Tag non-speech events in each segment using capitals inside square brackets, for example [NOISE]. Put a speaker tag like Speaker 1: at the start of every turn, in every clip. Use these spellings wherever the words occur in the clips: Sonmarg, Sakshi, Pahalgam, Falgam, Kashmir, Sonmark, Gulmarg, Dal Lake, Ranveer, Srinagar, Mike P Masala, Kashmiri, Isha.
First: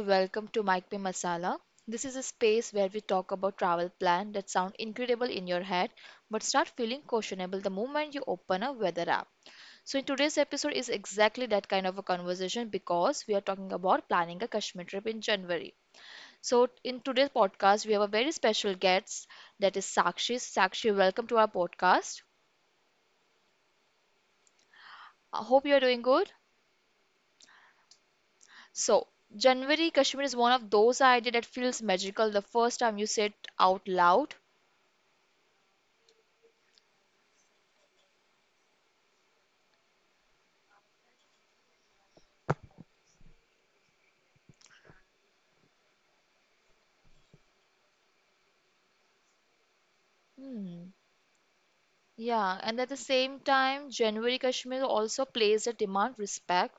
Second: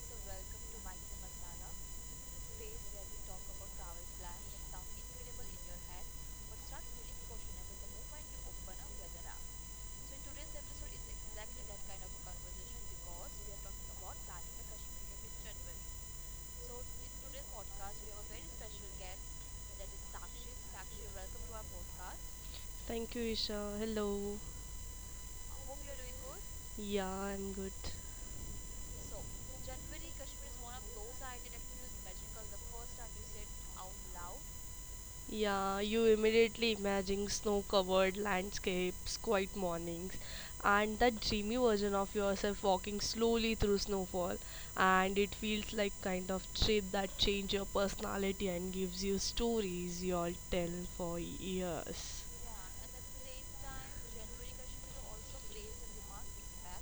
Speaker 1: welcome to Mike P Masala. This is a space where we talk about travel plans that sound incredible in your head but start feeling questionable the moment you open a weather app. So in today's episode is exactly that kind of a conversation because we are talking about planning a Kashmir trip in January. So in today's podcast we have a very special guest that is Sakshi. Sakshi, welcome to our podcast.
Speaker 2: Thank you, Isha. Hello.
Speaker 1: I hope you are doing good.
Speaker 2: Yeah, I'm good.
Speaker 1: So, January Kashmir is one of those ideas that feels magical the first time you say it out loud.
Speaker 2: Yeah, you immediately imagine snow covered landscapes, quiet mornings, and that dreamy version of yourself walking slowly through snowfall. And it feels like kind of trip that change your personality and gives you stories you'll tell
Speaker 1: Hmm.
Speaker 2: for years.
Speaker 1: Yeah, and at the same time, January Kashmir also plays a demand respect.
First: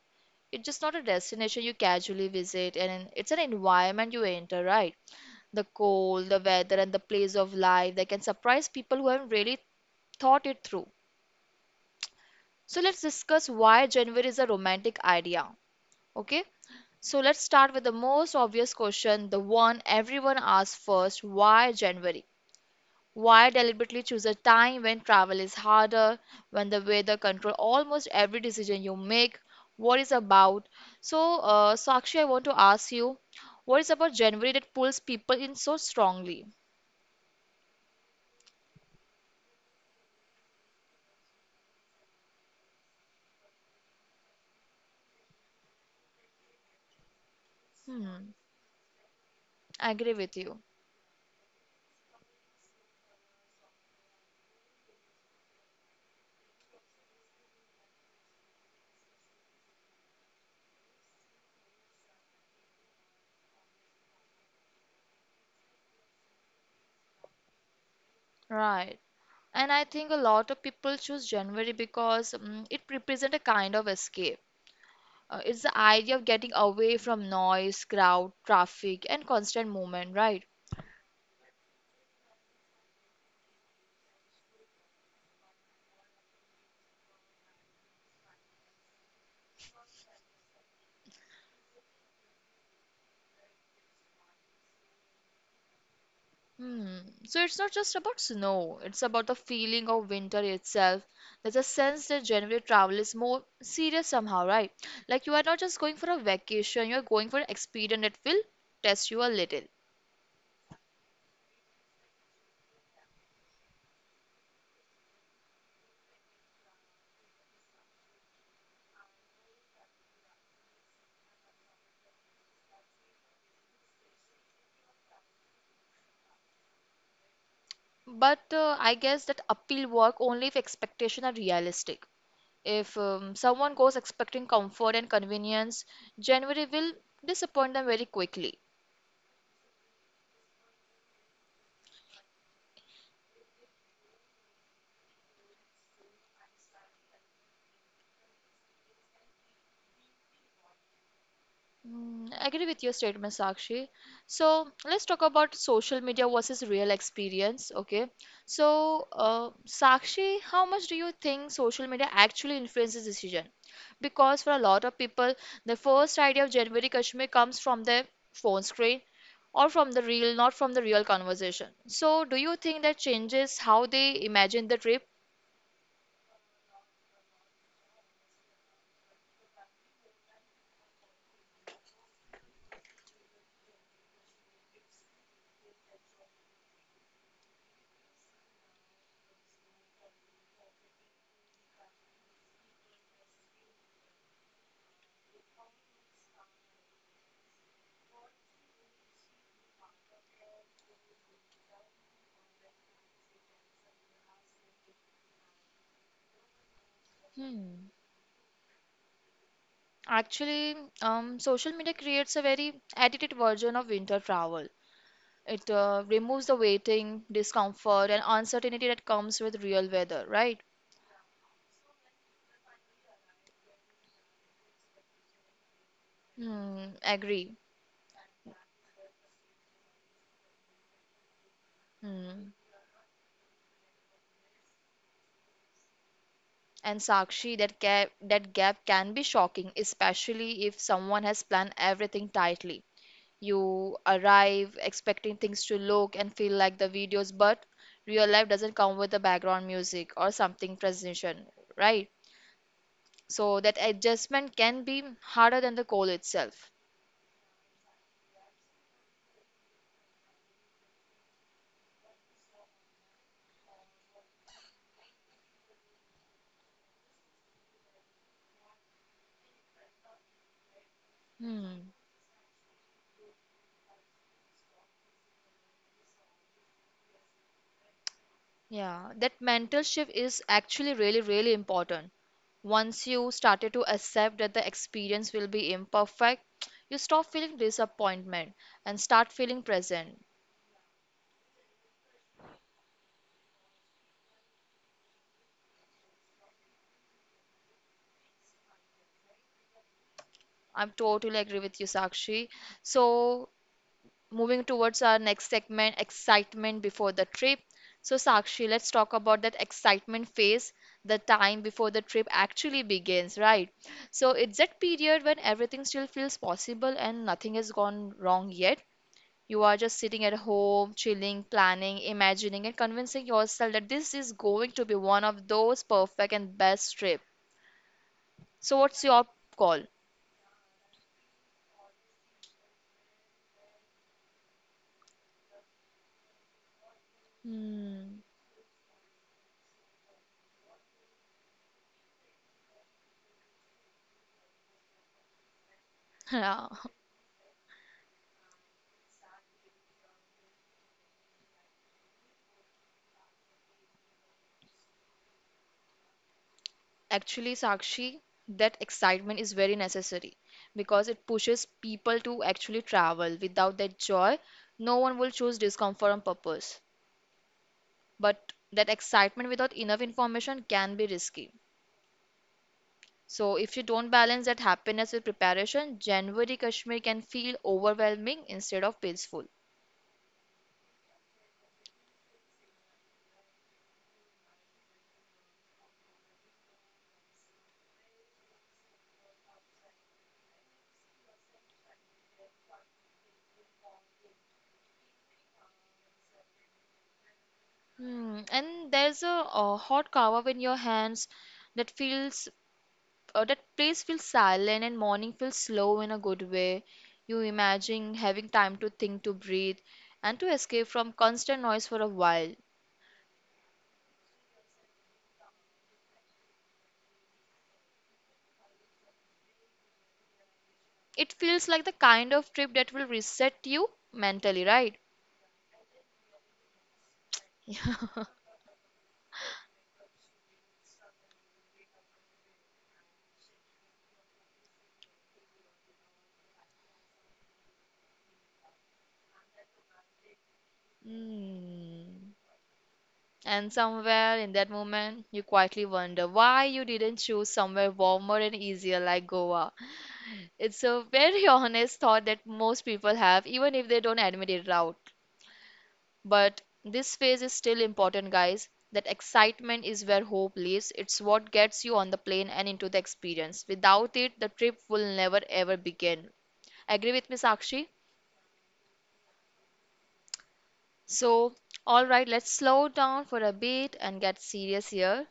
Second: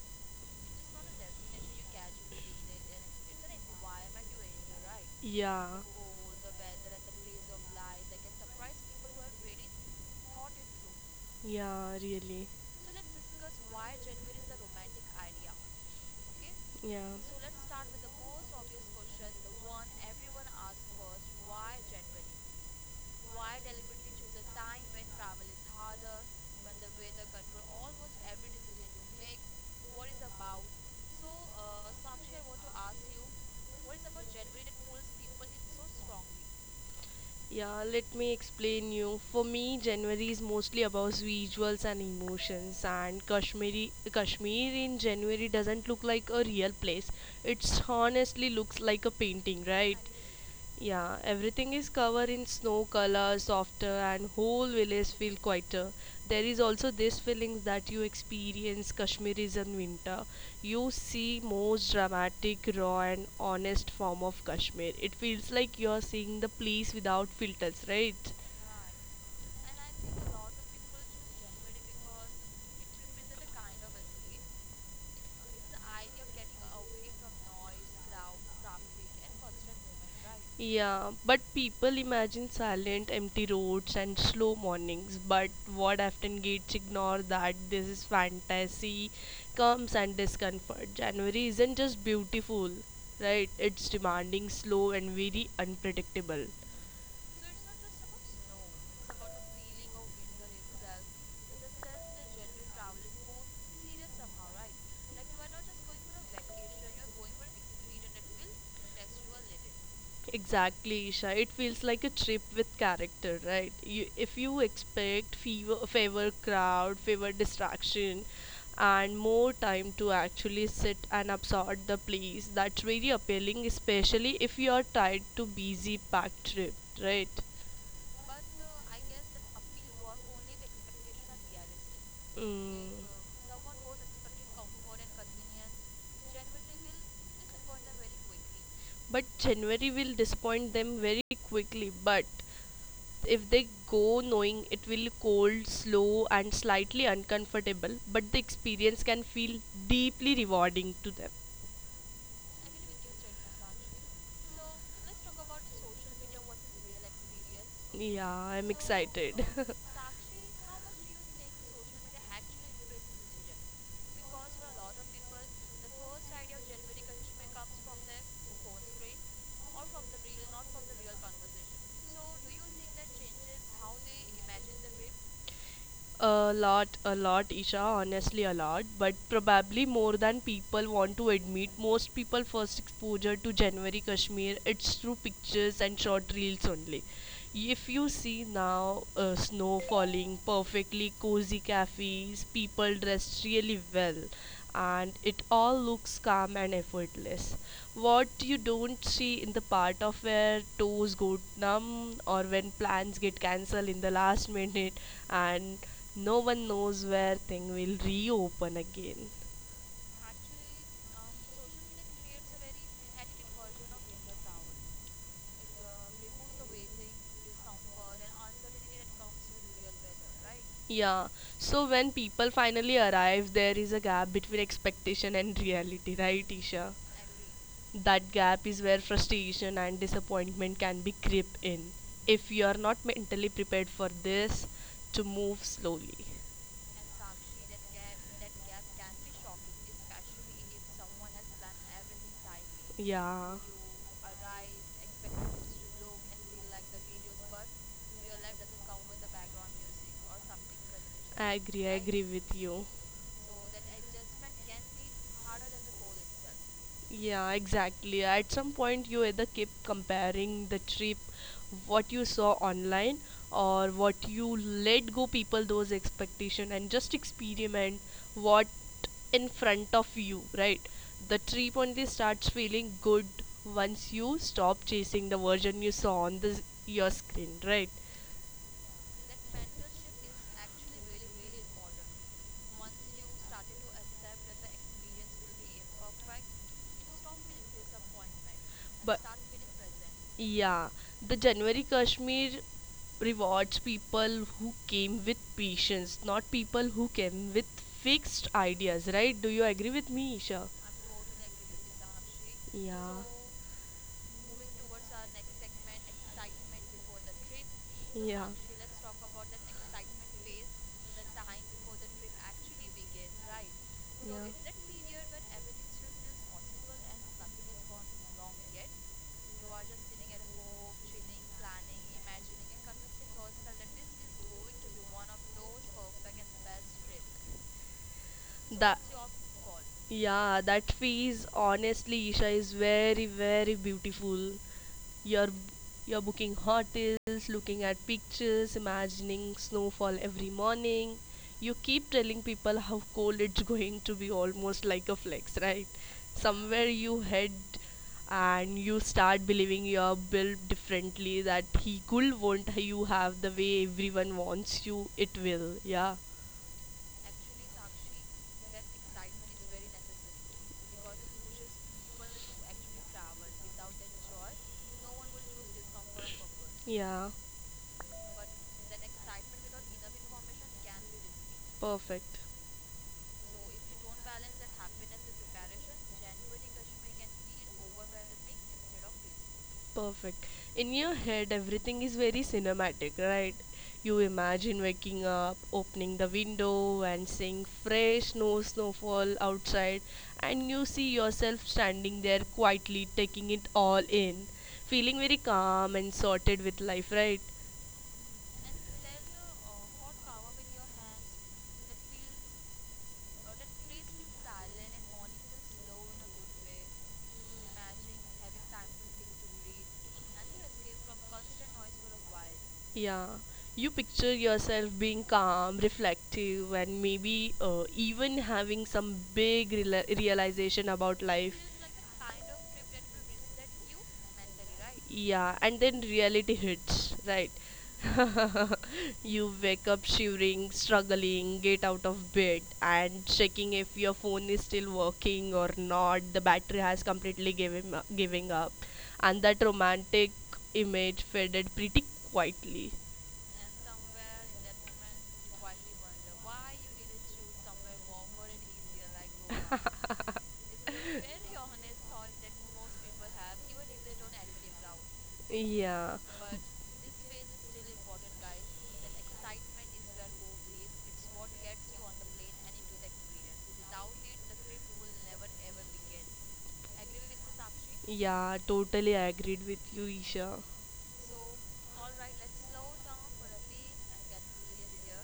Speaker 1: It's just not a destination you casually visit, and it's an environment you enter, right? The
Speaker 2: Yeah.
Speaker 1: cold, the weather, and the place of life that can surprise people who haven't really thought it through.
Speaker 2: Yeah, really.
Speaker 1: So let's discuss why January is a romantic idea. Okay?
Speaker 2: Yeah.
Speaker 1: So let's start with the most obvious question, the one everyone asks first, why January? Why deliberately choose a time when travel is harder, when the weather control almost every decision you make? What is about? So, Sakshi, I want to ask you, what is about January that pulls people in so strongly?
Speaker 2: Yeah, let me explain you. For me, January is mostly about visuals and emotions, and Kashmir in January doesn't look like a real place. It
Speaker 1: Hmm,
Speaker 2: honestly looks like a painting,
Speaker 1: I
Speaker 2: right?
Speaker 1: agree with you.
Speaker 2: Yeah, everything is covered in snow color, softer, and whole village feel quieter. There is also this feeling that you experience Kashmiris in winter. You see most dramatic, raw, and honest form of Kashmir. It feels like you're seeing the place without filters, right?
Speaker 1: Right. And I think a lot of people choose January because it represents a kind of escape. It's the idea of
Speaker 2: It's
Speaker 1: getting away from noise, crowd, traffic, and constant movement, right?
Speaker 2: Yeah, but people imagine silent, empty roads and slow mornings. But what often gets ignored that this is fantasy comes and discomfort. January isn't just beautiful, right? It's demanding, slow, and very unpredictable.
Speaker 1: Hmm. So it's not just about snow, it's about the feeling of winter itself. There's a sense that January travel is more serious somehow, right? Like you are not just going for a vacation, you're going for an experience that will test you a little.
Speaker 2: Exactly, Isha. It feels like a trip with character, right? If you expect fever, favor crowd, favor distraction, and more time to actually sit and absorb the place, that's very appealing, especially if you are tied to busy packed trip, right?
Speaker 1: But I guess that appeal work only if expectations are realistic. If
Speaker 2: Mm,
Speaker 1: um, someone goes expecting comfort and convenience, January will
Speaker 2: generally.
Speaker 1: disappoint them very quickly.
Speaker 2: But January will disappoint them very quickly. But if they go knowing it will cold, slow, and slightly uncomfortable, but the experience can feel deeply rewarding to them.
Speaker 1: Mm, I agree with your statement, Sakshi. So let's talk about social media versus real experience. Okay.
Speaker 2: Yeah, I'm
Speaker 1: So,
Speaker 2: excited.
Speaker 1: Sakshi, how much do you think social media actually influences decision? Because for a lot of people, the first idea of January Kashmir comes from their phone screen or from the real, not from the real conversation. So, do you think that changes how they imagine the trip?
Speaker 2: [LAUGHS] A lot, Isha, honestly, a lot, but probably more than people want to admit. Most people first exposure to January Kashmir, it's through pictures and short reels only. If you see now snow falling, perfectly cozy cafes, people dressed really well, and it all looks calm and effortless. What you don't see in the part of where toes go numb or when plans get cancelled in the last minute, and no one knows where thing
Speaker 1: Hmm.
Speaker 2: will reopen again.
Speaker 1: Actually, social media creates a very edited version of winter travel. It removes the waiting, discomfort, and uncertainty that comes with real weather, right?
Speaker 2: Yeah, so when people finally arrive, there is a gap between expectation and reality, right, Isha?
Speaker 1: Hmm, agree.
Speaker 2: That gap is where frustration and disappointment can be creep in
Speaker 1: Hmm.
Speaker 2: if you are not mentally prepared for this, to move slowly.
Speaker 1: And Sakshi, that gap can be shocking, especially if someone has planned everything tightly.
Speaker 2: Yeah,
Speaker 1: You arrive expecting things to look and feel like the videos, but real life doesn't come with the background music or something presentation, right?
Speaker 2: with you.
Speaker 1: So that adjustment can be harder than the goal itself.
Speaker 2: Yeah, exactly. At some point, you either keep comparing the trip, what you saw online, or what you let go people those expectation and just experiment what in front of you, right? The trip
Speaker 1: Hmm.
Speaker 2: only starts feeling good once you stop chasing the version you saw on your screen, right?
Speaker 1: Yeah, that mental shift is actually really, really important. Once you started to accept that the experience will be imperfect, you stop feeling disappointment and start feeling present.
Speaker 2: Yeah, the January Kashmir rewards people who came with patience, not people who came with fixed ideas, right? Do you agree with me, Isha?
Speaker 1: I'm
Speaker 2: I'm
Speaker 1: totally agree with you, Sakshi. So, moving towards our next segment, excitement before the trip. So,
Speaker 2: Yeah. Yeah.
Speaker 1: Sakshi, let's talk about that excitement phase, the time before the trip actually begins, right? So, it's that period when everything still feels possible and nothing has gone wrong yet. You are just sitting at home, chilling, planning, imagining, and convincing yourself that this is going to be one of those perfect and best trip. So, what's
Speaker 2: That
Speaker 1: your call?
Speaker 2: Yeah, that fees honestly, Isha, is very beautiful. You're you're booking hotels, looking at
Speaker 1: Hmm.
Speaker 2: pictures, imagining snowfall every morning. You keep telling people how cold it's going to be, almost like a flex, right?
Speaker 1: Yeah. [LAUGHS]
Speaker 2: Somewhere you head and you start believing you're built differently, that he cool won't you have the way everyone wants you it will. Yeah,
Speaker 1: Actually, Sakshi, that excitement is very necessary because it pushes people to actually travel. Without that joy, no one will choose discomfort on purpose.
Speaker 2: yeah,
Speaker 1: But that excitement without enough information can be risky.
Speaker 2: perfect.
Speaker 1: So, if you don't balance that happiness with preparation, January Kashmir can feel overwhelming instead of peaceful.
Speaker 2: Perfect. In your head, everything is very cinematic, right? You imagine waking up, opening the window, and seeing fresh snowfall outside, and you see yourself standing there quietly taking it all in, feeling very calm and sorted with life, right?
Speaker 1: Hmm. And there's a hot kava in your hands that feels, that place feels silent and morning feels slow in a good way. You imagine having time to think, to breathe, and to escape from constant noise for a while.
Speaker 2: Yeah, you picture yourself being calm, reflective, and maybe even having some big reala realization about
Speaker 1: It
Speaker 2: life.
Speaker 1: feels like the kind of trip that will reset you mentally, right?
Speaker 2: Yeah, and then reality hits, right?
Speaker 1: [LAUGHS]
Speaker 2: [LAUGHS] You wake up shivering, struggling, get out of bed, and checking if your phone is still working or not. The battery has completely given giving up, and that romantic image faded pretty
Speaker 1: Hmm.
Speaker 2: quietly.
Speaker 1: And somewhere in that moment, you quietly wonder why you didn't choose somewhere warmer and easier like Goa.
Speaker 2: [LAUGHS]
Speaker 1: It's a very [LAUGHS] honest thought that most people have, even if they don't admit it out.
Speaker 2: Yeah.
Speaker 1: But this phase is still important, guys. That excitement is where hope lives. It's what gets you on the plane and into the experience. Without it, the trip will never ever begin. Agree with me, Sakshi?
Speaker 2: Yeah, totally agreed with you, Isha.
Speaker 1: So, all right, let's slow down for a bit and get serious here.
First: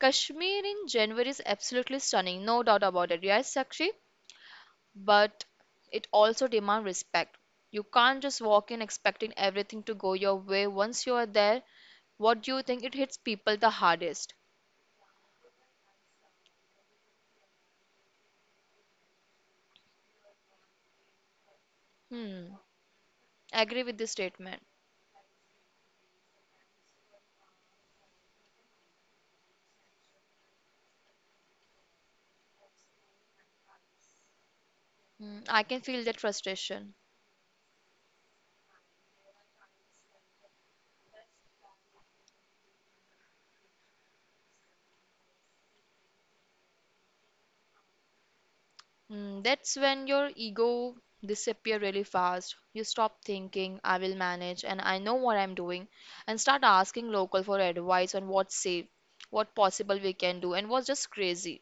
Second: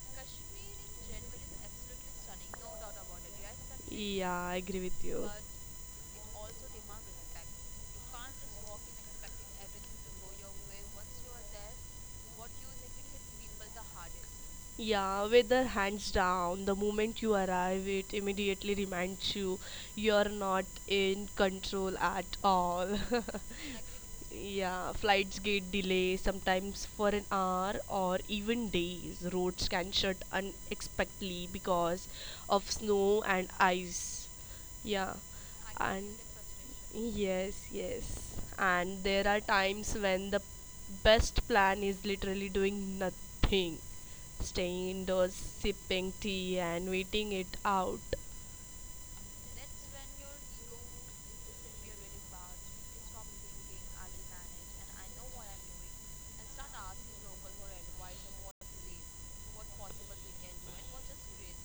Speaker 1: Kashmir in January is absolutely stunning, no doubt about it. Yes, Sakshi,
Speaker 2: Yeah, I agree with.
Speaker 1: but it also demands respect. You can't just walk in expecting everything to go your way. Once you are there, what do you think it hits people the hardest?
Speaker 2: Yeah, weather hands down. The moment you arrive, it immediately reminds you you're not in control at
Speaker 1: Hmm,
Speaker 2: all. [LAUGHS]
Speaker 1: I agree with this statement.
Speaker 2: Yeah, flights get delay sometimes for an hour or even days. Roads can shut unexpectedly because of snow and ice. Yeah,
Speaker 1: Hmm, I can feel
Speaker 2: and
Speaker 1: that frustration.
Speaker 2: Yes, yes. And there are times when the best plan is literally doing nothing. Staying indoors, sipping tea, and waiting it out.
Speaker 1: Mm, that's when your ego disappear really fast. You stop thinking, I will manage and I know what I'm doing and start asking local for advice on what's safe, what possible we can do and what's just crazy.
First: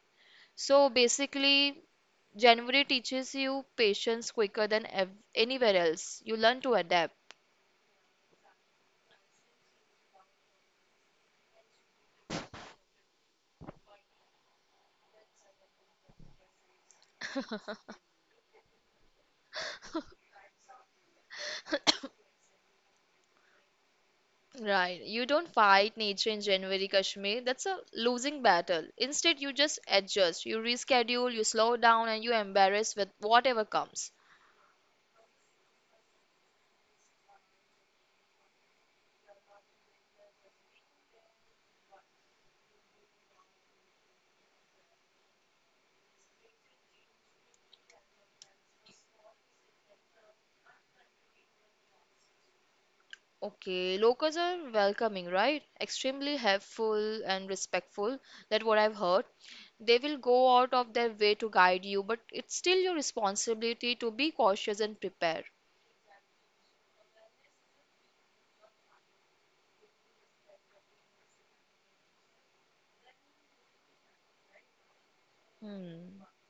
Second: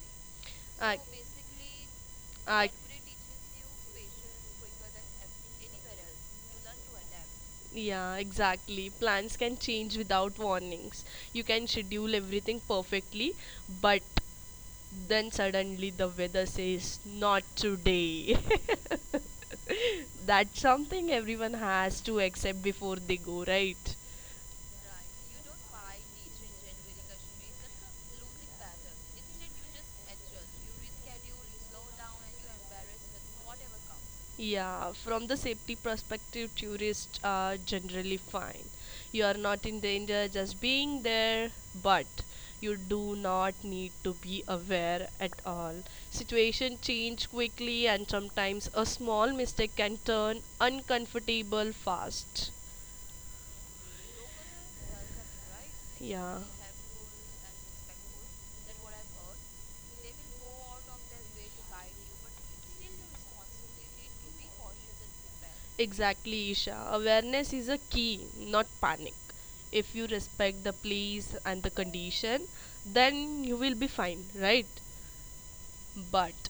Speaker 1: So basically January teaches you patience quicker than anywhere else. You learn to adapt.
Speaker 2: Yeah, exactly. Plans can change without warnings. You can schedule everything perfectly, but then suddenly the weather says, not today. [LAUGHS] That's something everyone has to accept before they go, right?
Speaker 1: Right. You don't fight nature in January, Kashmir. That's a losing battle. Instead, you just adjust. You reschedule, you slow down, and you embarrass with whatever comes.
Speaker 2: Yeah, from the safety perspective, tourists are generally fine. You are not in danger just being there, but you do not need to be aware at all. Situation change quickly and sometimes a small mistake can turn uncomfortable fast.
Speaker 1: Okay, locals are welcoming, right? Extremely
Speaker 2: Yeah.
Speaker 1: helpful and respectful. That what I've heard. They will go out of their way to guide you, but it's still your responsibility to be cautious and prepare.
Speaker 2: Exactly, Isha. Awareness is a key, not panic. If you respect the place and the condition, then you will be fine, right?
Speaker 1: Hmm.
Speaker 2: But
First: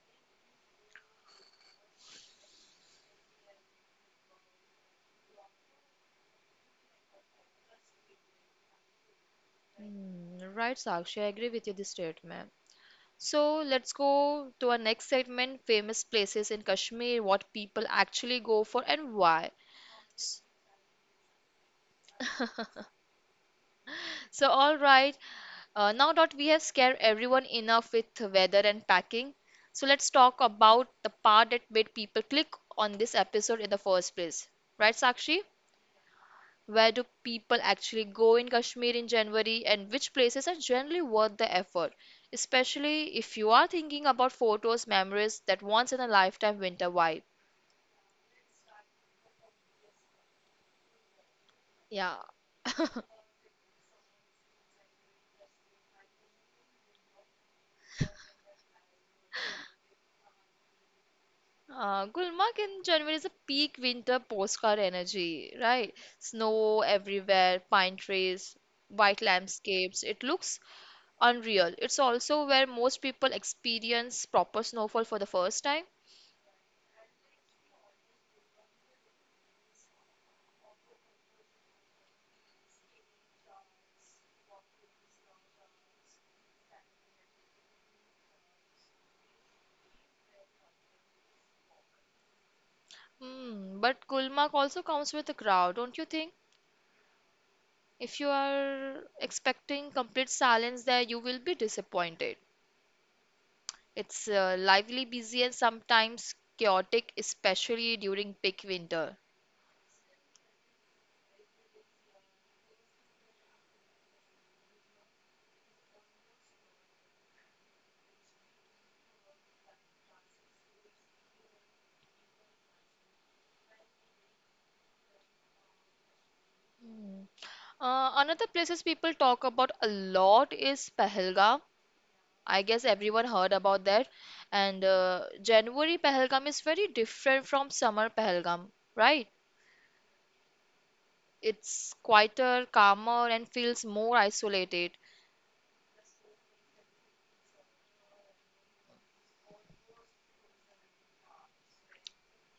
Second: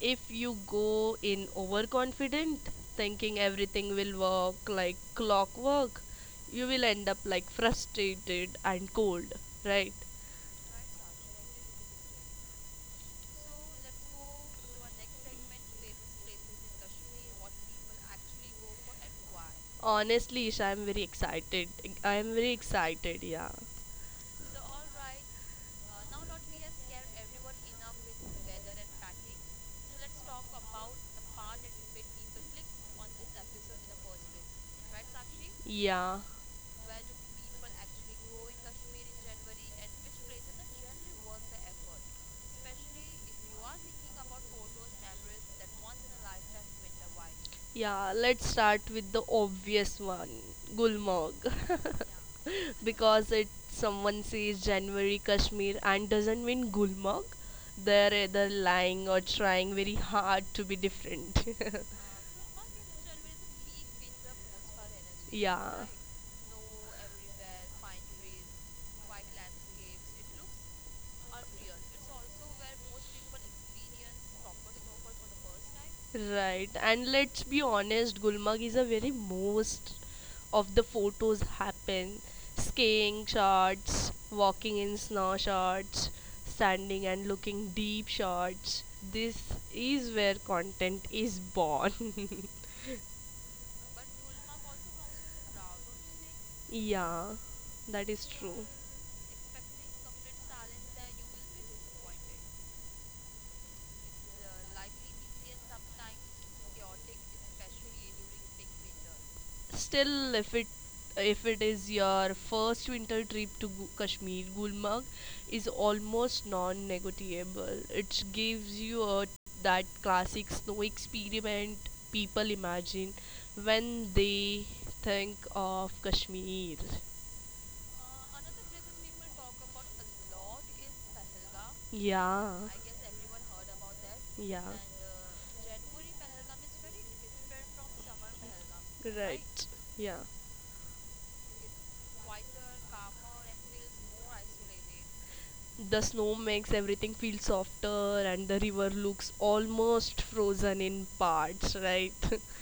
Speaker 2: if you go in overconfident, thinking everything will work like clockwork, you will end up like frustrated and cold, right?
Speaker 1: Hmm. Right, Sakshi, I agree with you this statement. So let's go to our next segment, famous places in Kashmir, what people actually go for and why.
Speaker 2: Honestly, Isha, I'm very excited. I am very excited, yeah.
Speaker 1: So all right, now that we have scared everyone enough with weather and packing, so let's talk about the part that made people click on this episode in the first place. Right, Sakshi?
Speaker 2: Yeah.
Speaker 1: Where do people actually go in Kashmir in January and which places are generally worth the effort? Especially if you are thinking about photos, memories, that once in a lifetime winter vibe.
Speaker 2: Yeah, let's start with the obvious one, Gulmarg. [LAUGHS]
Speaker 1: Yeah.
Speaker 2: [LAUGHS] Because it someone says January Kashmir and doesn't mean Gulmarg, they're either lying or trying very hard to be different.
Speaker 1: Gulmarg in January is a peak winter postcard
Speaker 2: [LAUGHS]
Speaker 1: energy,
Speaker 2: Yeah.
Speaker 1: right? Snow everywhere, pine trees, white landscapes. It looks unreal.
Speaker 2: Unreal.
Speaker 1: It's
Speaker 2: It's
Speaker 1: also
Speaker 2: also
Speaker 1: where
Speaker 2: where
Speaker 1: most
Speaker 2: most
Speaker 1: people
Speaker 2: people
Speaker 1: experience
Speaker 2: experience
Speaker 1: proper
Speaker 2: proper
Speaker 1: snowfall for the
Speaker 2: snowfall for the
Speaker 1: first
Speaker 2: first
Speaker 1: time.
Speaker 2: time. Right, and let's be honest, Gulmarg is a very most of the photos happen. Skiing shots, walking in snow shots, standing and looking deep shots. This is where content is born. [LAUGHS]
Speaker 1: Hmm, but Gulmarg also comes with a crowd, don't you think?
Speaker 2: Yeah, that
Speaker 1: If you
Speaker 2: is true.
Speaker 1: are expecting complete silence there, you will be disappointed. It's lively, busy, and sometimes chaotic, especially during peak winter.
Speaker 2: Still, if it is your first winter trip to Kashmir, Gulmarg is almost non-negotiable. It gives you a, That classic snow experiment people imagine when they think of Kashmir.
Speaker 1: Mm. Another places people talk about a lot is Pahalgam.
Speaker 2: Yeah.
Speaker 1: I guess everyone heard about that.
Speaker 2: Yeah.
Speaker 1: And January Pahalgam is very different from summer Pahalgam, right?
Speaker 2: Right. Yeah.
Speaker 1: It's quieter, calmer, and feels more isolated.
Speaker 2: The snow makes everything feel softer and the river looks almost frozen in parts, right?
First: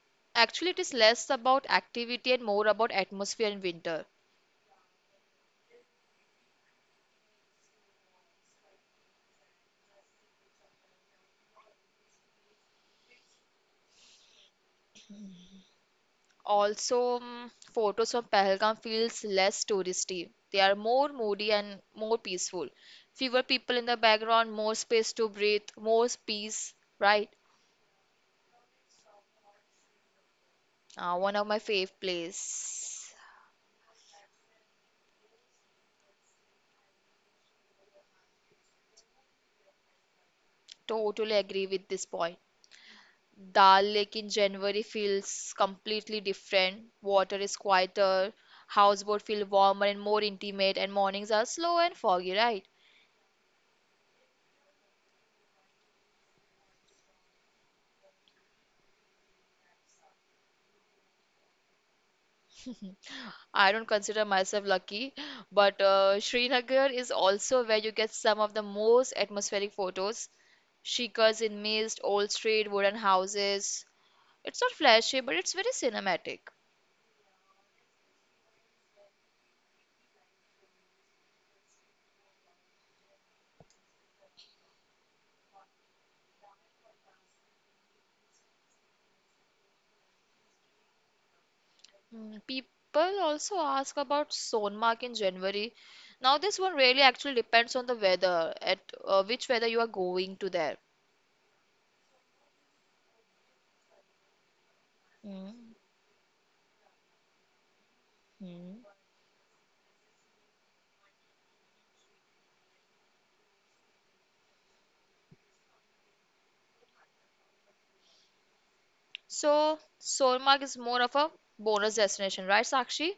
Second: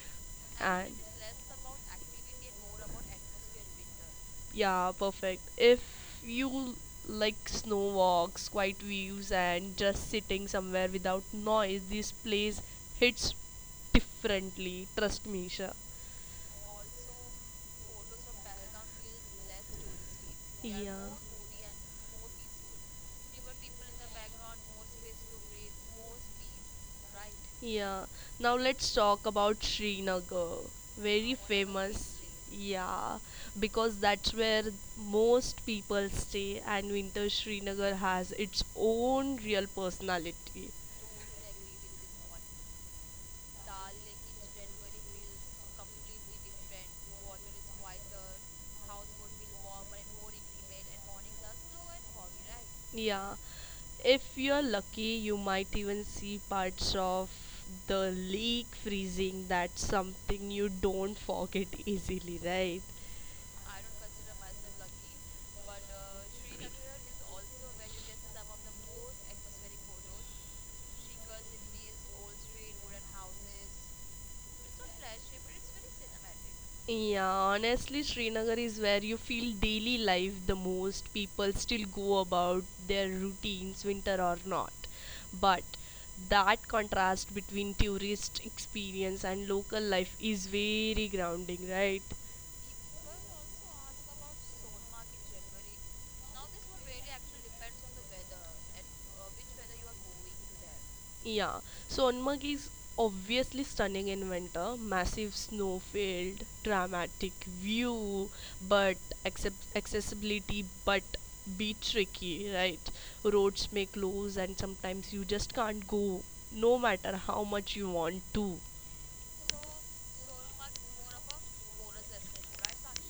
Speaker 2: [LAUGHS]
Speaker 1: Actually, it is
Speaker 2: And
Speaker 1: less about activity and more about atmosphere in winter.
Speaker 2: yeah, perfect. If you like snow walks, quiet views, and just sitting somewhere without noise, this place hits differently, trust me, Isha.
Speaker 1: Also, photos from Pahalgam feels less touristy. They are
Speaker 2: Yeah.
Speaker 1: more moody and more peaceful. Fewer people in the background, more space to breathe, more peace, right?
Speaker 2: Yeah. Now let's talk about Srinagar.
Speaker 1: Uh,
Speaker 2: Very
Speaker 1: one of my fave
Speaker 2: famous.
Speaker 1: place.
Speaker 2: Yeah, because that's where most people stay, and winter Srinagar has its own real personality.
Speaker 1: Totally agree with this point. Dal Lake in January feels completely different. Water is quieter, houseboat feel warmer and more intimate, and mornings are slow and foggy, right?
Speaker 2: Yeah, if you're lucky, you might even see parts of the lake freezing. That's something you don't forget [LAUGHS] easily, right?
Speaker 1: I don't consider myself lucky, but Srinagar is also where you get some of the most atmospheric photos. Shikars in mist, old street, wooden houses. It's not flashy, but it's very cinematic.
Speaker 2: Yeah, honestly, Srinagar is where you feel daily life the most. People still go about their routines, winter or not. But that contrast between tourist experience and local life is very grounding, right?
Speaker 1: People also ask about Sonmark in January. Now, this one really actually depends on the weather, at which weather you are going to there.
Speaker 2: Yeah, so Sonmarg is obviously stunning in winter. Massive
Speaker 1: Mm-hmm.
Speaker 2: snowfield, dramatic view, but accessibility but be tricky, right? Roads may close and sometimes you just can't go no matter how much you want to.
Speaker 1: So, Sonmark is more of a bonus destination, right, Sakshi?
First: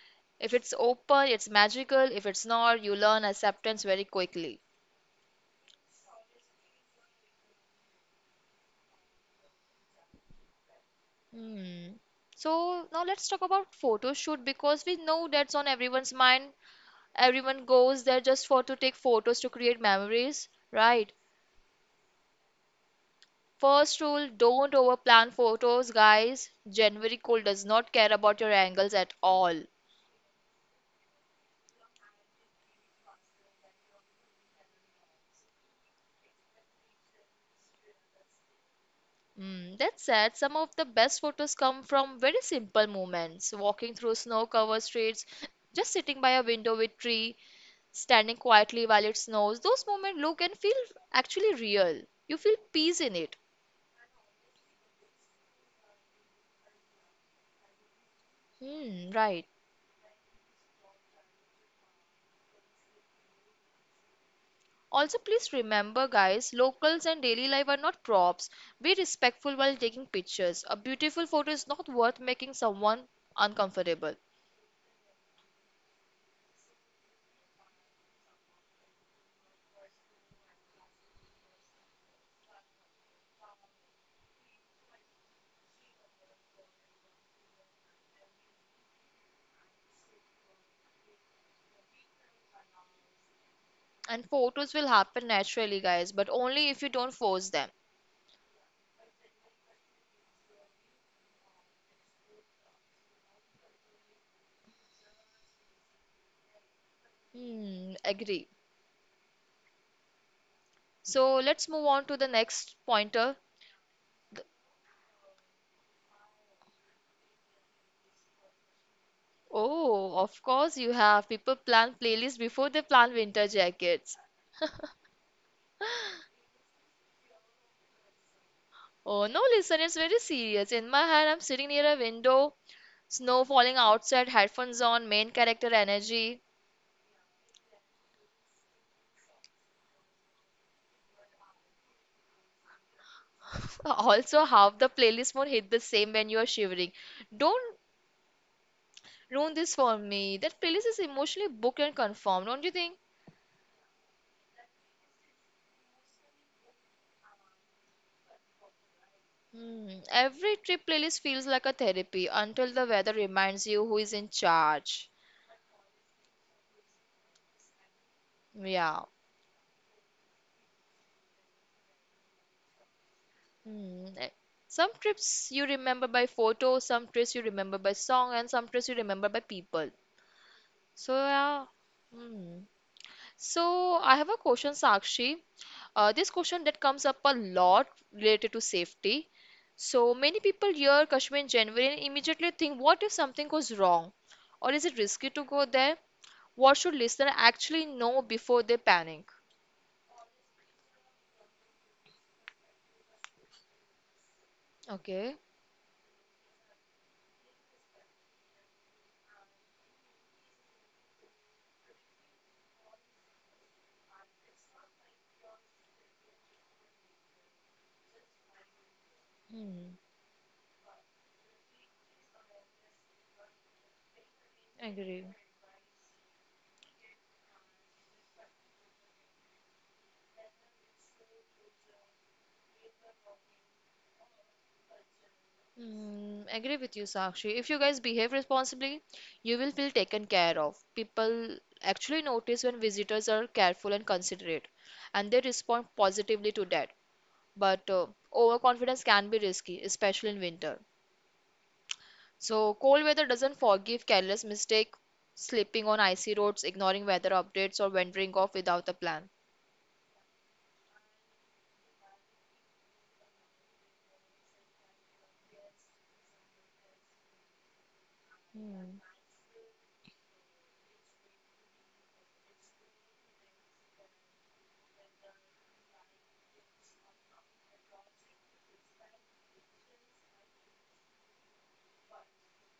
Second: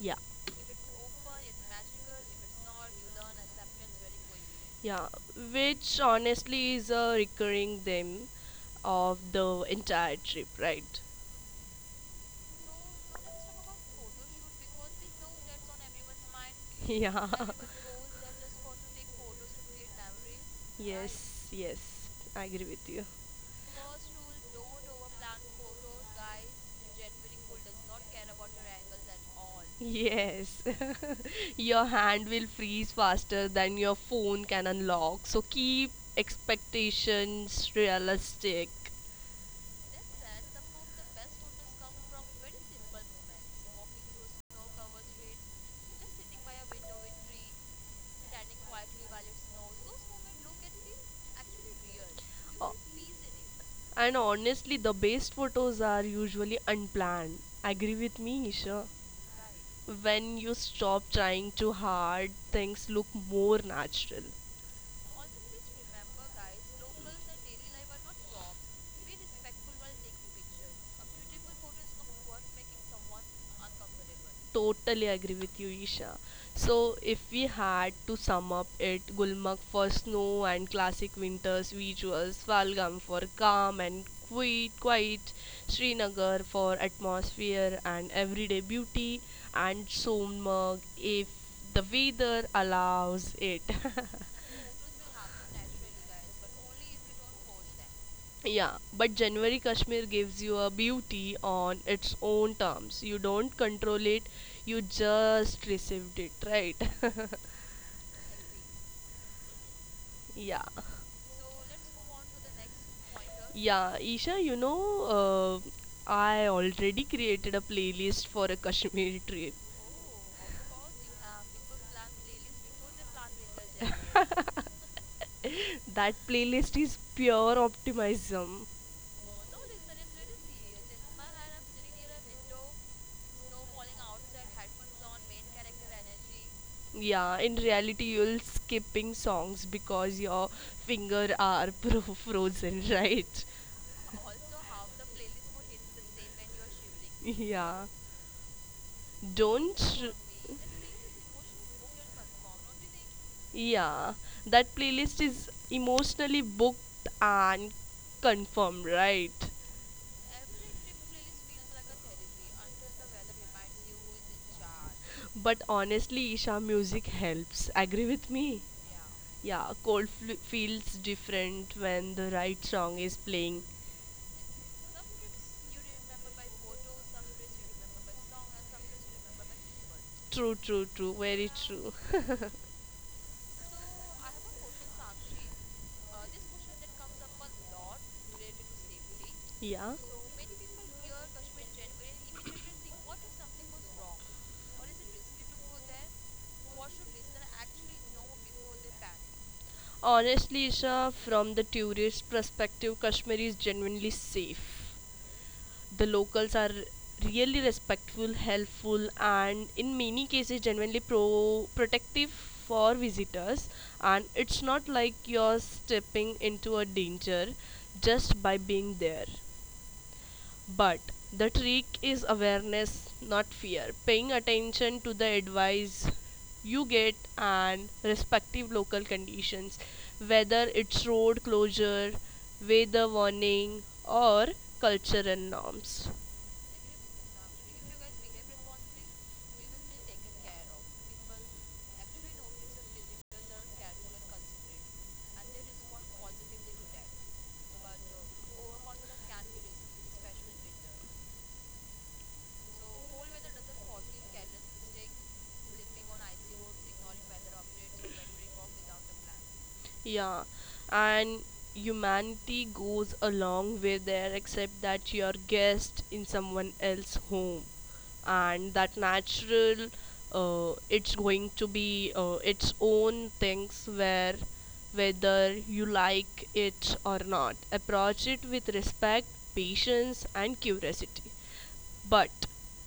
Speaker 2: Yeah.
Speaker 1: If it's open, it's magical. If it's not, you learn acceptance very quickly.
Speaker 2: Yeah, which honestly is a recurring theme of the entire trip, right?
Speaker 1: Hmm. So now let's talk about photo shoot because we know that's on everyone's mind.
Speaker 2: [LAUGHS] Yeah.
Speaker 1: Everyone goes there just for to take photos to create memories, right?
Speaker 2: Yes, yes. I agree with you.
Speaker 1: First rule, don't overplan photos, guys. January cold does not care about your angles at all.
Speaker 2: Yes. [LAUGHS] Your hand will freeze faster than your phone can unlock. So keep expectations realistic.
Speaker 1: Mm, that said, some of the best photos come from very simple moments, walking through snow-covered streets, just sitting by a window with tree standing quietly while it snows. Those moments look and feel actually real. You feel
Speaker 2: Uh,
Speaker 1: peace in
Speaker 2: it.
Speaker 1: it.
Speaker 2: And honestly, the best photos are usually unplanned. Agree with me, Isha?
Speaker 1: Hmm, right.
Speaker 2: When you stop trying too hard, things look more natural.
Speaker 1: Also, please remember, guys, locals and daily life are not props. Be respectful while taking pictures. A beautiful photo is not worth making someone uncomfortable.
Speaker 2: Totally agree with you, Isha. So, if we had to sum up it, Gulmarg for snow and classic winters visuals, Falgam for calm and quiet, Srinagar for atmosphere and everyday beauty, and Sonmarg if the weather allows it. [LAUGHS]
Speaker 1: And photos will happen naturally, guys, but only if you don't force them.
Speaker 2: Yeah, but January Kashmir gives you a beauty on its own terms. You don't control it, you just received it, right? [LAUGHS]
Speaker 1: Hmm, agree.
Speaker 2: Yeah.
Speaker 1: So let's move on to the next pointer.
Speaker 2: Yeah, Isha,
Speaker 1: Th-
Speaker 2: you know, I already created a playlist for a Kashmir trip.
Speaker 1: Oh, of course you have. People plan playlists before they plan winter jackets.
Speaker 2: [LAUGHS] That playlist is pure optimism.
Speaker 1: Oh no, listen, it's very serious. In my head, I'm sitting near a window, snow falling outside, headphones on, main character energy.
Speaker 2: Yeah, in reality, you'll skipping songs because your finger are [LAUGHS] frozen, right?
Speaker 1: [LAUGHS] Also, half the playlist won't hit the same when you are shivering. Don't
Speaker 2: Yeah,
Speaker 1: ruin this
Speaker 2: don't.
Speaker 1: for
Speaker 2: R-
Speaker 1: me. That playlist is emotionally booked and confirmed, don't you think?
Speaker 2: Yeah, that playlist is emotionally booked and confirmed, right?
Speaker 1: Hmm. Every trip playlist feels like a therapy until the weather reminds you who is in charge.
Speaker 2: But honestly, Isha, music helps. Agree with me?
Speaker 1: Yeah.
Speaker 2: Yeah, cold feels different when the right song is playing.
Speaker 1: Hmm. eh, Some trips you remember by photo, some trips you remember by song, and some trips you remember by people.
Speaker 2: True, true, true,
Speaker 1: So
Speaker 2: very
Speaker 1: yeah.
Speaker 2: true. [LAUGHS]
Speaker 1: Mm. So I have a question, Sakshi. This question that comes up a lot related to safety.
Speaker 2: Yeah.
Speaker 1: So many people hear Kashmir in January and immediately think, what if something goes wrong? Or is it risky to go there? What should listener actually know before they panic?
Speaker 2: Honestly, Isha, from the tourist perspective, Kashmir is genuinely safe.
Speaker 1: Okay.
Speaker 2: The locals are really respectful, helpful, and in many cases genuinely protective for visitors, and it's not like you're stepping into a danger just by being there.
Speaker 1: Hmm.
Speaker 2: But the trick is awareness, not fear, paying attention to the
Speaker 1: Agree.
Speaker 2: advice you get and respective local conditions, whether it's road closure, weather warning, or cultural norms.
Speaker 1: Mm, agree with you, Sakshi. If you guys behave responsibly, you will feel taken care of. People actually notice when visitors are careful and considerate, and they respond positively to that. But overconfidence can be risky, especially in winter. So, cold weather doesn't forgive careless mistake, slipping on icy roads, ignoring weather updates, or wandering off without a plan.
Speaker 2: Yeah, and humanity goes a long way there, except that you're guest in someone else's home, and that natural, it's going to be its own things where, whether you like it or not, approach it with respect, patience, and curiosity. But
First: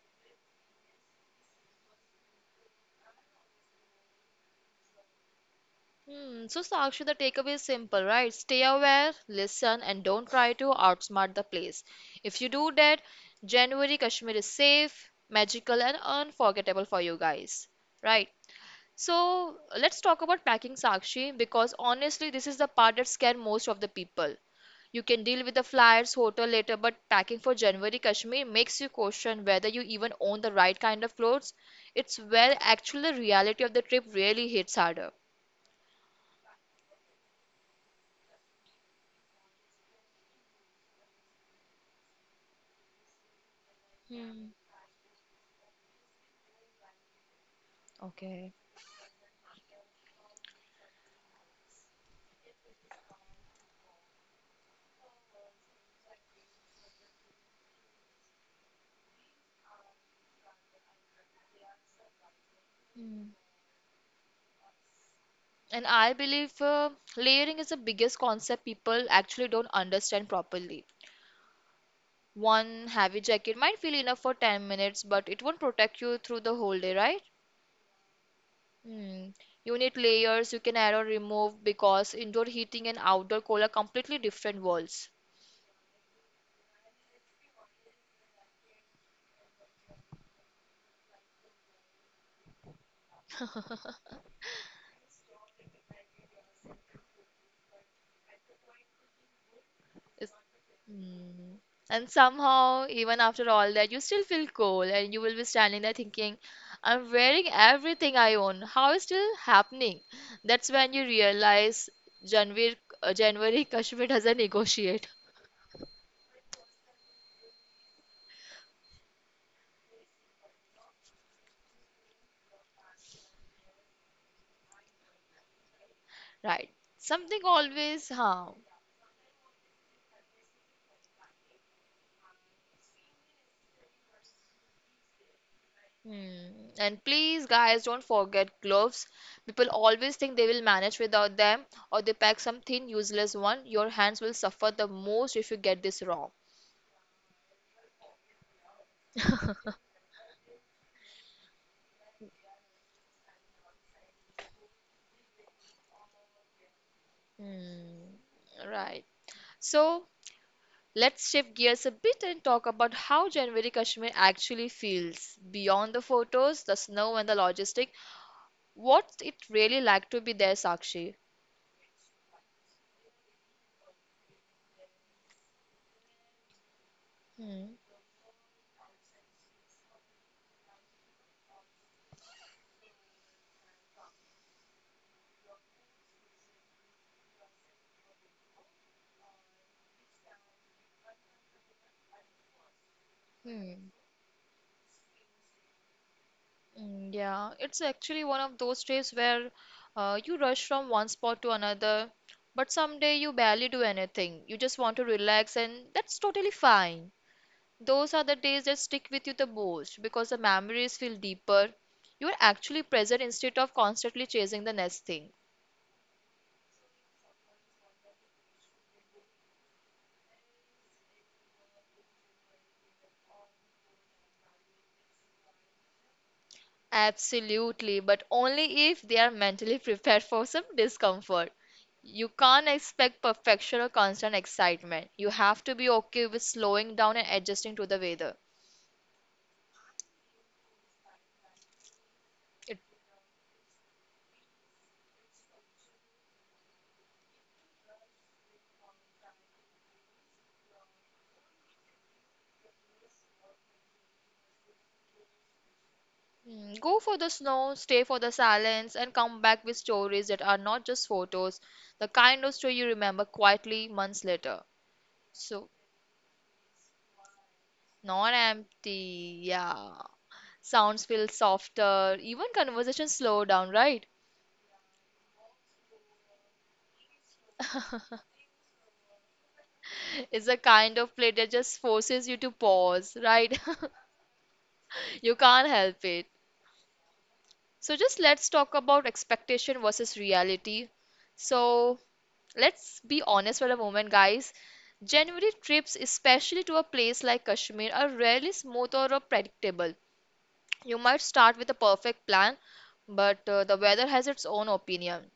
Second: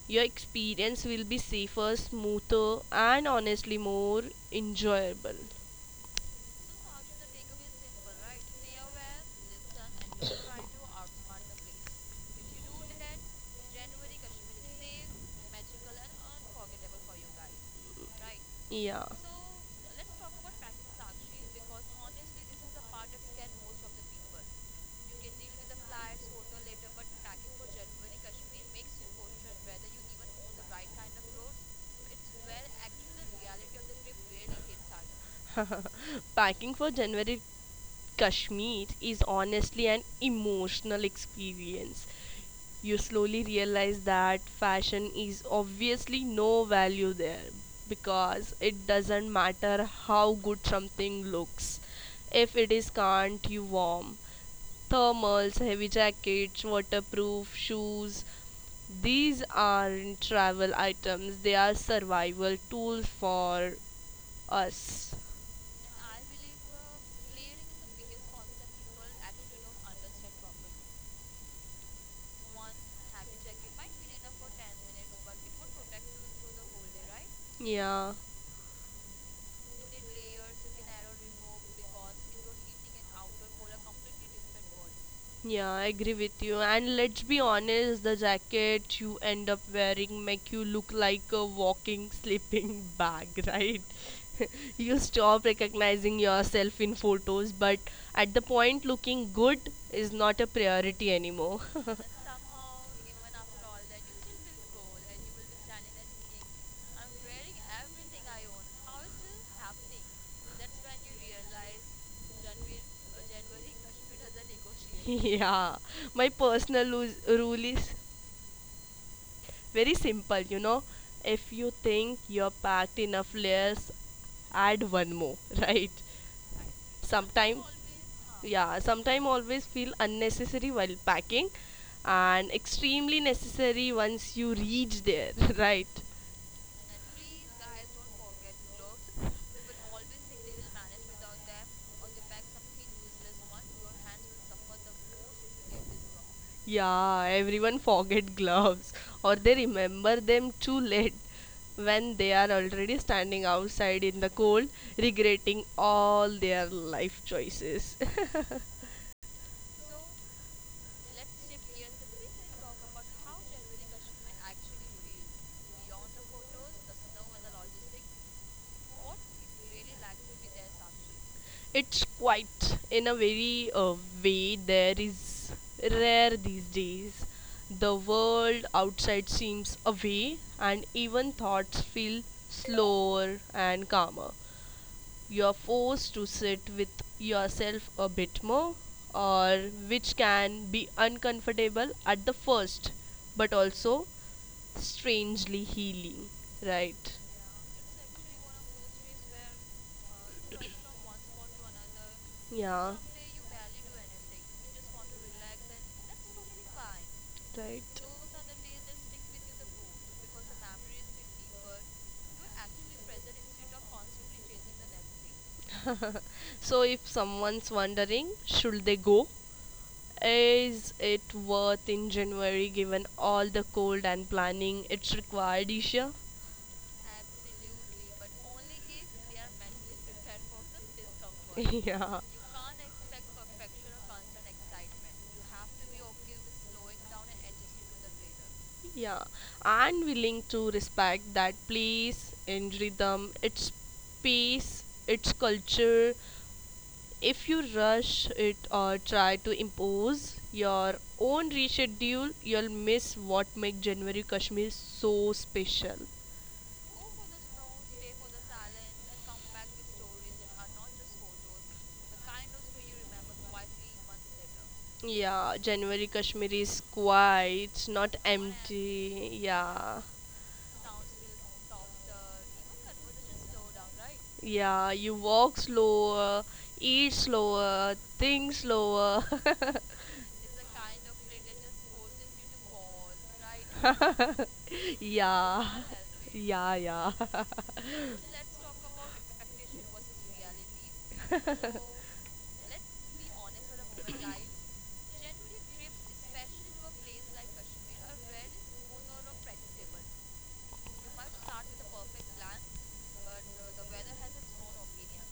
Speaker 2: your experience will be safer, smoother, and honestly more enjoyable.
Speaker 1: Hmm, so Sakshi, the takeaway is simple, right? Stay aware, listen, and don't try to outsmart the place. If you do that, January Kashmir is safe, magical, and unforgettable for you guys, right?
Speaker 2: Yeah.
Speaker 1: So let's talk about packing Sakshi because honestly, this is the part that scares most of the people. You can deal with the flyers, hotel later, but packing for January Kashmir makes you question whether you even own the right kind of clothes. It's where actually the reality of the trip really hits harder.
Speaker 2: [LAUGHS] Packing for January Kashmir is honestly an emotional experience. You slowly realize that
Speaker 1: Hmm.
Speaker 2: fashion is obviously no value there
Speaker 1: Okay.
Speaker 2: because it doesn't matter how good something looks if it is can't you warm. Thermals, heavy jackets, waterproof shoes, these aren't travel items, they are survival tools
Speaker 1: Mm.
Speaker 2: for us.
Speaker 1: And I believe layering is the biggest concept people actually don't understand properly. One heavy jacket might feel enough for 10 minutes, but it won't protect you through the whole day, right?
Speaker 2: Yeah.
Speaker 1: Hmm. You need layers you can add or remove because indoor heating and outdoor cold are completely different worlds.
Speaker 2: Yeah, I agree with you. And let's be honest, the jacket you end up wearing make you look like a walking sleeping [LAUGHS] bag, right? [LAUGHS] You stop recognizing yourself in photos, but at the point looking good is not a priority
Speaker 1: Mm.
Speaker 2: anymore.
Speaker 1: And somehow, even after all that, you still feel cold and you will be standing there thinking, I'm wearing
Speaker 2: [LAUGHS]
Speaker 1: everything I own. How
Speaker 2: How
Speaker 1: is
Speaker 2: is
Speaker 1: still
Speaker 2: this
Speaker 1: happening?
Speaker 2: happening?
Speaker 1: That's
Speaker 2: That's
Speaker 1: when
Speaker 2: when
Speaker 1: you
Speaker 2: you realize
Speaker 1: realize January,
Speaker 2: Ranveer
Speaker 1: uh, January [LAUGHS]
Speaker 2: January
Speaker 1: Kashmir
Speaker 2: Kashmir has
Speaker 1: doesn't
Speaker 2: a
Speaker 1: negotiate.
Speaker 2: negotiation. [LAUGHS] Yeah, my personal rule is very simple. If you think you're packed enough layers, add one more. [LAUGHS] Right.
Speaker 1: Right. Something
Speaker 2: Sometime always,
Speaker 1: always, huh?
Speaker 2: huh? Yeah, sometime always feel unnecessary while packing and extremely necessary once you reach there. [LAUGHS] Right.
Speaker 1: Hmm. And please, guys, don't forget gloves. People always think they will manage without them, or they pack some thin, useless one. Your hands will suffer the most if you get this wrong.
Speaker 2: Yeah, everyone forget gloves [LAUGHS] or they remember them too late when they are already standing outside in the cold, regretting all their life choices.
Speaker 1: Hmm. Right. So, let's shift gears a bit and talk about how January Kashmir actually feels. Beyond the photos, the snow, and the logistic, what's it really like to be there, Sakshi?
Speaker 2: [LAUGHS] It's quite in a very way there is rare these days.
Speaker 1: Hmm.
Speaker 2: The world outside seems away and even thoughts feel slower and calmer. You're forced to sit with yourself a bit more, or which can be uncomfortable at the first, but
Speaker 1: Hmm.
Speaker 2: also strangely healing,
Speaker 1: Mm,
Speaker 2: right?
Speaker 1: yeah, it's actually one of those days where you rush from one spot to another, but
Speaker 2: Yeah.
Speaker 1: someday you barely do anything. You just want to relax, and that's totally fine.
Speaker 2: Right.
Speaker 1: Those are the days that stick with you the most because the memories feel deeper. You are actually present instead of constantly chasing the next thing.
Speaker 2: [LAUGHS] So if someone's wondering, should they go, is it worth in january given all the cold and planning it's required, Isha? [LAUGHS]
Speaker 1: Absolutely, but only if they are mentally prepared for some discomfort.
Speaker 2: Yeah. Can.
Speaker 1: You can't expect perfection or constant excitement. You have to be okay with slowing down and adjusting to the weather.
Speaker 2: Yeah, and willing to respect that place and
Speaker 1: It,
Speaker 2: rhythm, its pace, its culture. If you rush it or try to impose your own reschedule, you'll miss what makes January Kashmir so special.
Speaker 1: mm, go for the snow, stay for the silence, and come back with stories that are not just photos, the kind of story you remember quietly months later.
Speaker 2: Yeah,
Speaker 1: So,
Speaker 2: January Kashmir is quiet, not
Speaker 1: not empty,
Speaker 2: empty.
Speaker 1: yeah.
Speaker 2: Yeah,
Speaker 1: Sounds feel softer, even conversations slow down, right?
Speaker 2: yeah, you walk slower, eat slower, think slower.
Speaker 1: It's a kind of play that just forces you to pause, right?
Speaker 2: [LAUGHS]
Speaker 1: [LAUGHS] you can't
Speaker 2: Yeah,
Speaker 1: help it.
Speaker 2: yeah, yeah. [LAUGHS]
Speaker 1: So just let's talk about expectation versus reality. So let's be honest for a moment, guys. January trips, especially to a place like Kashmir, are rarely smooth or predictable. You might start with a perfect plan, but the weather has its own opinion.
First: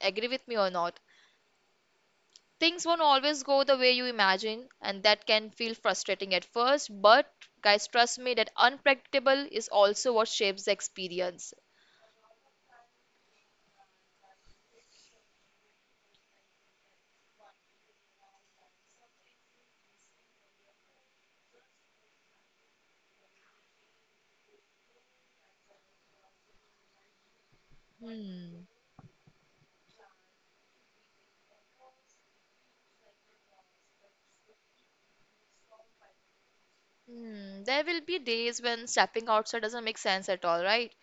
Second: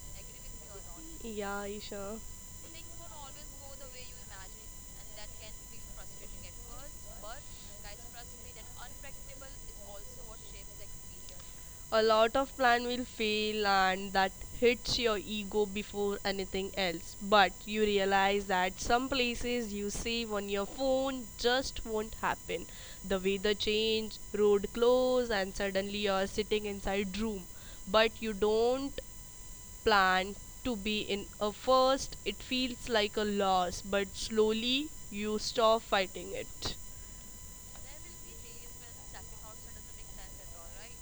Speaker 1: Agree with me or not?
Speaker 2: [LAUGHS] Yeah, Isha.
Speaker 1: Things won't always go the way you imagine and that can feel frustrating at first, but guys trust me that unpredictable is also what shapes the experience.
Speaker 2: A lot of plan will fail and that hits your ego before anything else, but you realize that some places you save on your phone just won't happen. The weather change, road close, and suddenly you're sitting inside room, but you
Speaker 1: Hmm.
Speaker 2: don't plan to be in a first it feels like a loss, but slowly you stop fighting it.
Speaker 1: Hmm. There will be days when stepping outside doesn't make sense at all, right?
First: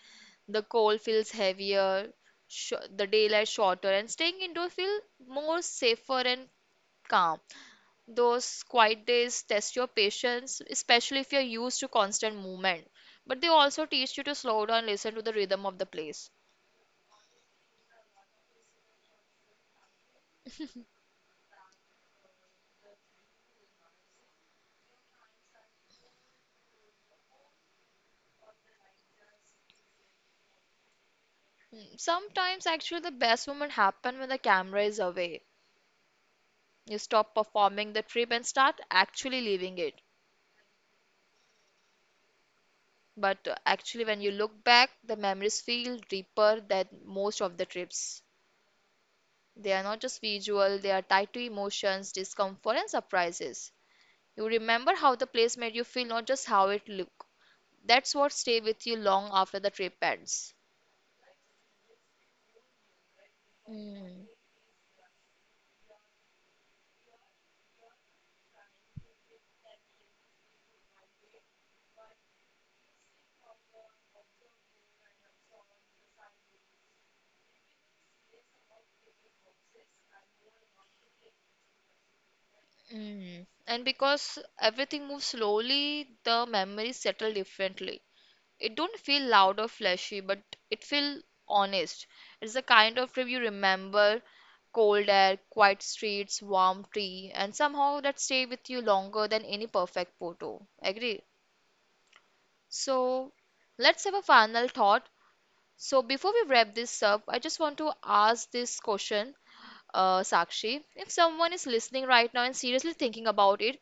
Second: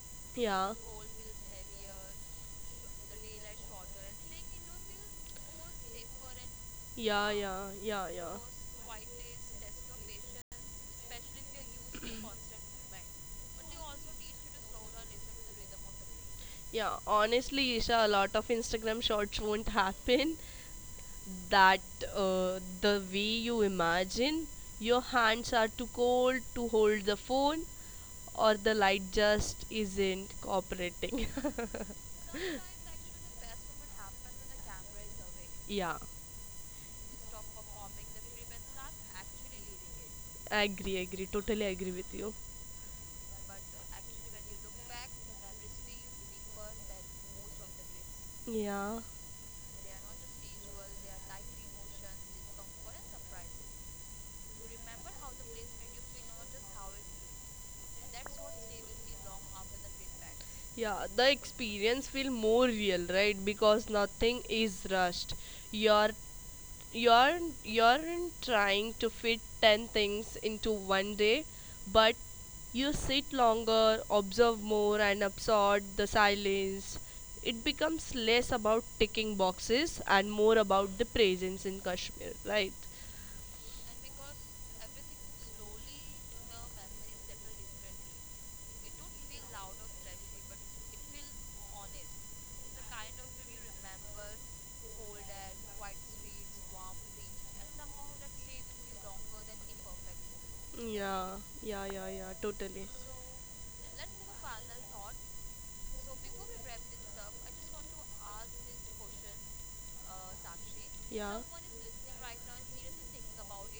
Speaker 1: The
Speaker 2: Yeah.
Speaker 1: cold feels heavier, the daylight shorter and staying indoors feel more safer and
Speaker 2: Yeah,
Speaker 1: calm.
Speaker 2: yeah, yeah,
Speaker 1: Those quiet days test your patience, especially if you're used to constant movement, but they
Speaker 2: yeah.
Speaker 1: also
Speaker 2: [COUGHS]
Speaker 1: teach you to slow down, listen to the rhythm of the place.
Speaker 2: Yeah, honestly, Isha, a lot of Instagram shorts won't happen. That The way you imagine, your hands are too cold to hold the phone, or the light just isn't cooperating.
Speaker 1: Mm, sometimes actually the best moment happen when the camera is away.
Speaker 2: [LAUGHS] Yeah,
Speaker 1: You stop performing the trip and start actually living it.
Speaker 2: I agree, totally agree with you.
Speaker 1: But actually when you look back, the memories feel deeper than most of the trips.
Speaker 2: Yeah.
Speaker 1: They are not just visual, they are tied to emotions, discomfort and surprises. You remember how the place made you feel, not just how it looked. That's what stay with you long after the trip ends.
Speaker 2: Yeah, the experience feel more real, right? Because
Speaker 1: Mm,
Speaker 2: nothing is rushed. you're you're you're trying to fit 10 things into one day, but you sit longer, observe more and absorb the silence. It becomes less about ticking boxes and more about the presence in Kashmir, right?
Speaker 1: mm. And because everything moves slowly, the memories settle differently. It don't feel loud or flashy, but it feel honest. It's the kind of trip you remember: cold air, quiet streets, warm tea, and somehow that stay with you longer than any perfect photo, agree?
Speaker 2: Yeah, yeah, yeah, yeah, totally.
Speaker 1: So let's have a final thought. So before we wrap this up, I just want to ask this question. Sakshi, if
Speaker 2: Yeah.
Speaker 1: someone is listening right now and seriously thinking about it,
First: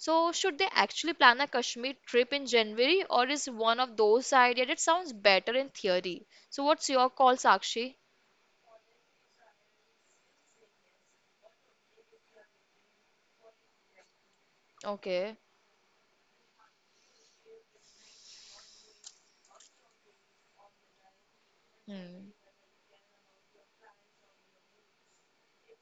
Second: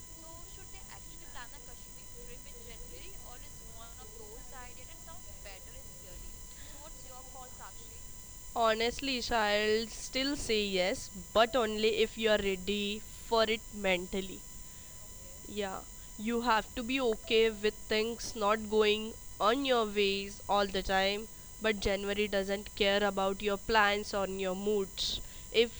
Speaker 1: so, should they actually plan a Kashmir trip in January, or is one of those ideas that sounds better in theory? So, what's your call, Sakshi?
Speaker 2: Honestly, Isha, I'll still say yes, but only if you are ready for it mentally.
Speaker 1: Okay.
Speaker 2: Yeah, you have to be okay with things not going on your ways all the time, but January
Speaker 1: Hmm.
Speaker 2: doesn't care about your plans or your moods. If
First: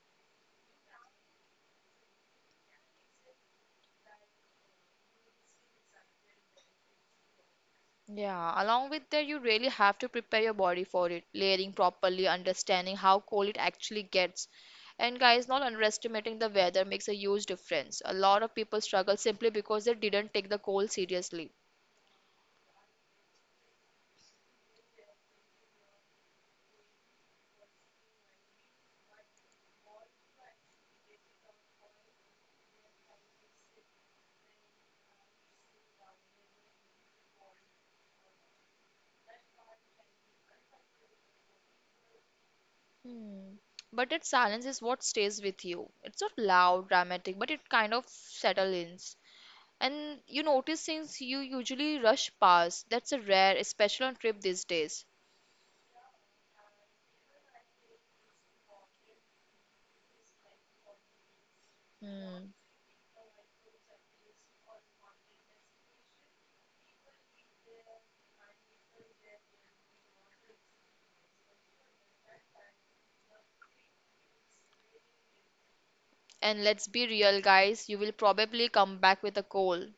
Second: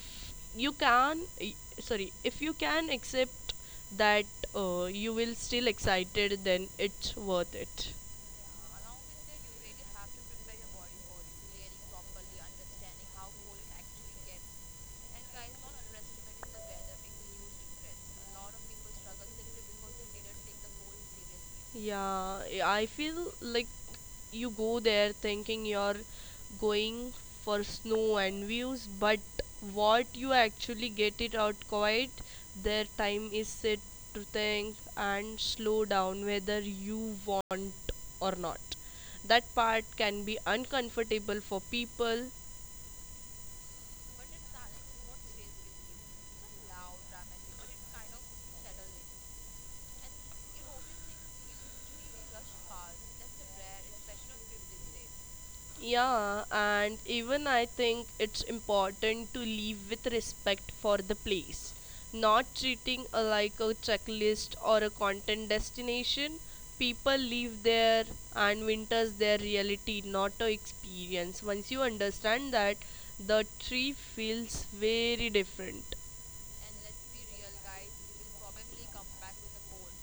Speaker 2: you can, sorry, if you can accept that you will still excited, then it's worth it.
Speaker 1: Yeah, along with that, you really have to prepare your body for it, layering properly, understanding how cold it actually gets. And guys, not underestimating the weather makes a huge difference. A lot of people struggle simply because they didn't take the cold seriously.
Speaker 2: Yeah, I feel like you go there thinking you're going for snow and views, but what you actually get it out quite their time is sit to think and slow down whether you want or not, that part can be uncomfortable for people.
Speaker 1: Hmm. But that silence is what stays with you. It's not loud, dramatic, but it kind of settles in. And you notice since you usually rush past, that's a rare, especially on trip these days.
Speaker 2: Yeah, and even I think it's important to leave with respect for the place, not
Speaker 1: Hmm.
Speaker 2: treating a, like a checklist or a content destination. People live there and winters their reality, not a experience. Once you understand that, the tree feels very different.
Speaker 1: And let's be real, guys, you will probably come back with a cold.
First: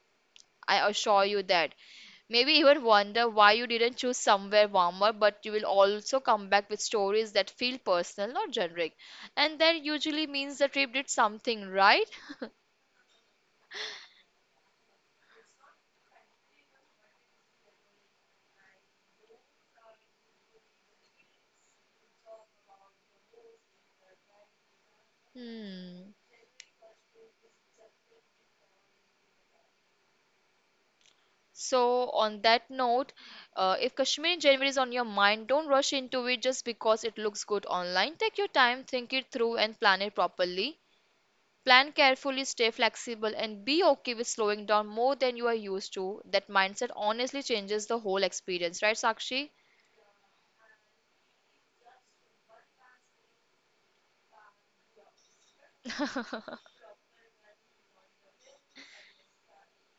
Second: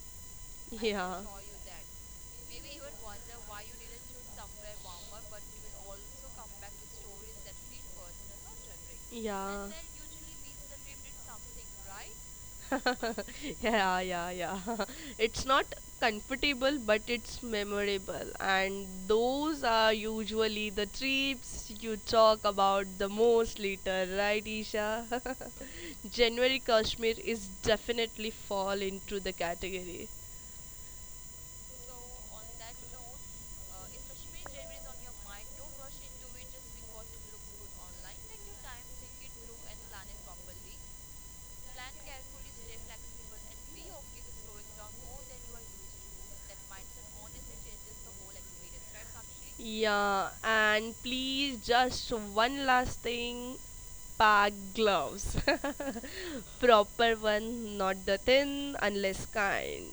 Speaker 1: I assure you that. Maybe even wonder why you didn't choose somewhere warmer, but you will also come back with stories that feel personal, not generic.
Speaker 2: And
Speaker 1: And
Speaker 2: yeah.
Speaker 1: that usually means the trip did something, right?
Speaker 2: [LAUGHS] Yeah, yeah, yeah. [LAUGHS] It's not comfortable, but it's memorable. And those are usually the trips you talk about the most later, right, Isha?
Speaker 1: [LAUGHS] Hmm.
Speaker 2: [LAUGHS] January Kashmir is definitely fall into the category.
Speaker 1: So, on that note, if Kashmir in January is on your mind, don't rush into it just because it looks good online. Take your time, think it through, and plan it properly. Plan carefully, stay flexible, and be okay with slowing down more than you are used to. That mindset honestly changes the whole experience, right, Sakshi?
Speaker 2: Yeah, and please, just one last thing. Park gloves. [LAUGHS] Proper one, not the thin, unless kind.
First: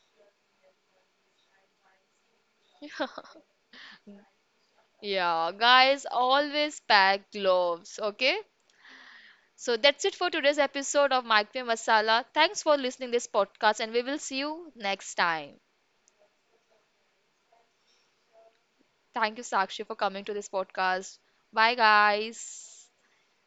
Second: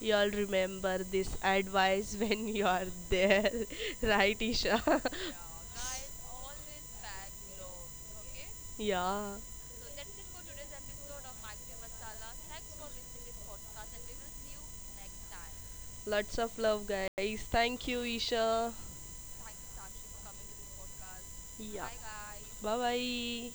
Speaker 2: Y'all remember this advice [LAUGHS] when you are there, [LAUGHS] right, Isha?
Speaker 1: Yeah, guys, always pack gloves, okay?
Speaker 2: [LAUGHS] Yeah,
Speaker 1: So that's it for today's episode of Microwave Masala. Thanks for listening this podcast, and we will see you next time.
Speaker 2: lots of love, guys. Thank you, Isha.
Speaker 1: Thank you, Sakshi, for coming to this podcast. Bye,
Speaker 2: Yeah. Bye
Speaker 1: guys.
Speaker 2: bye.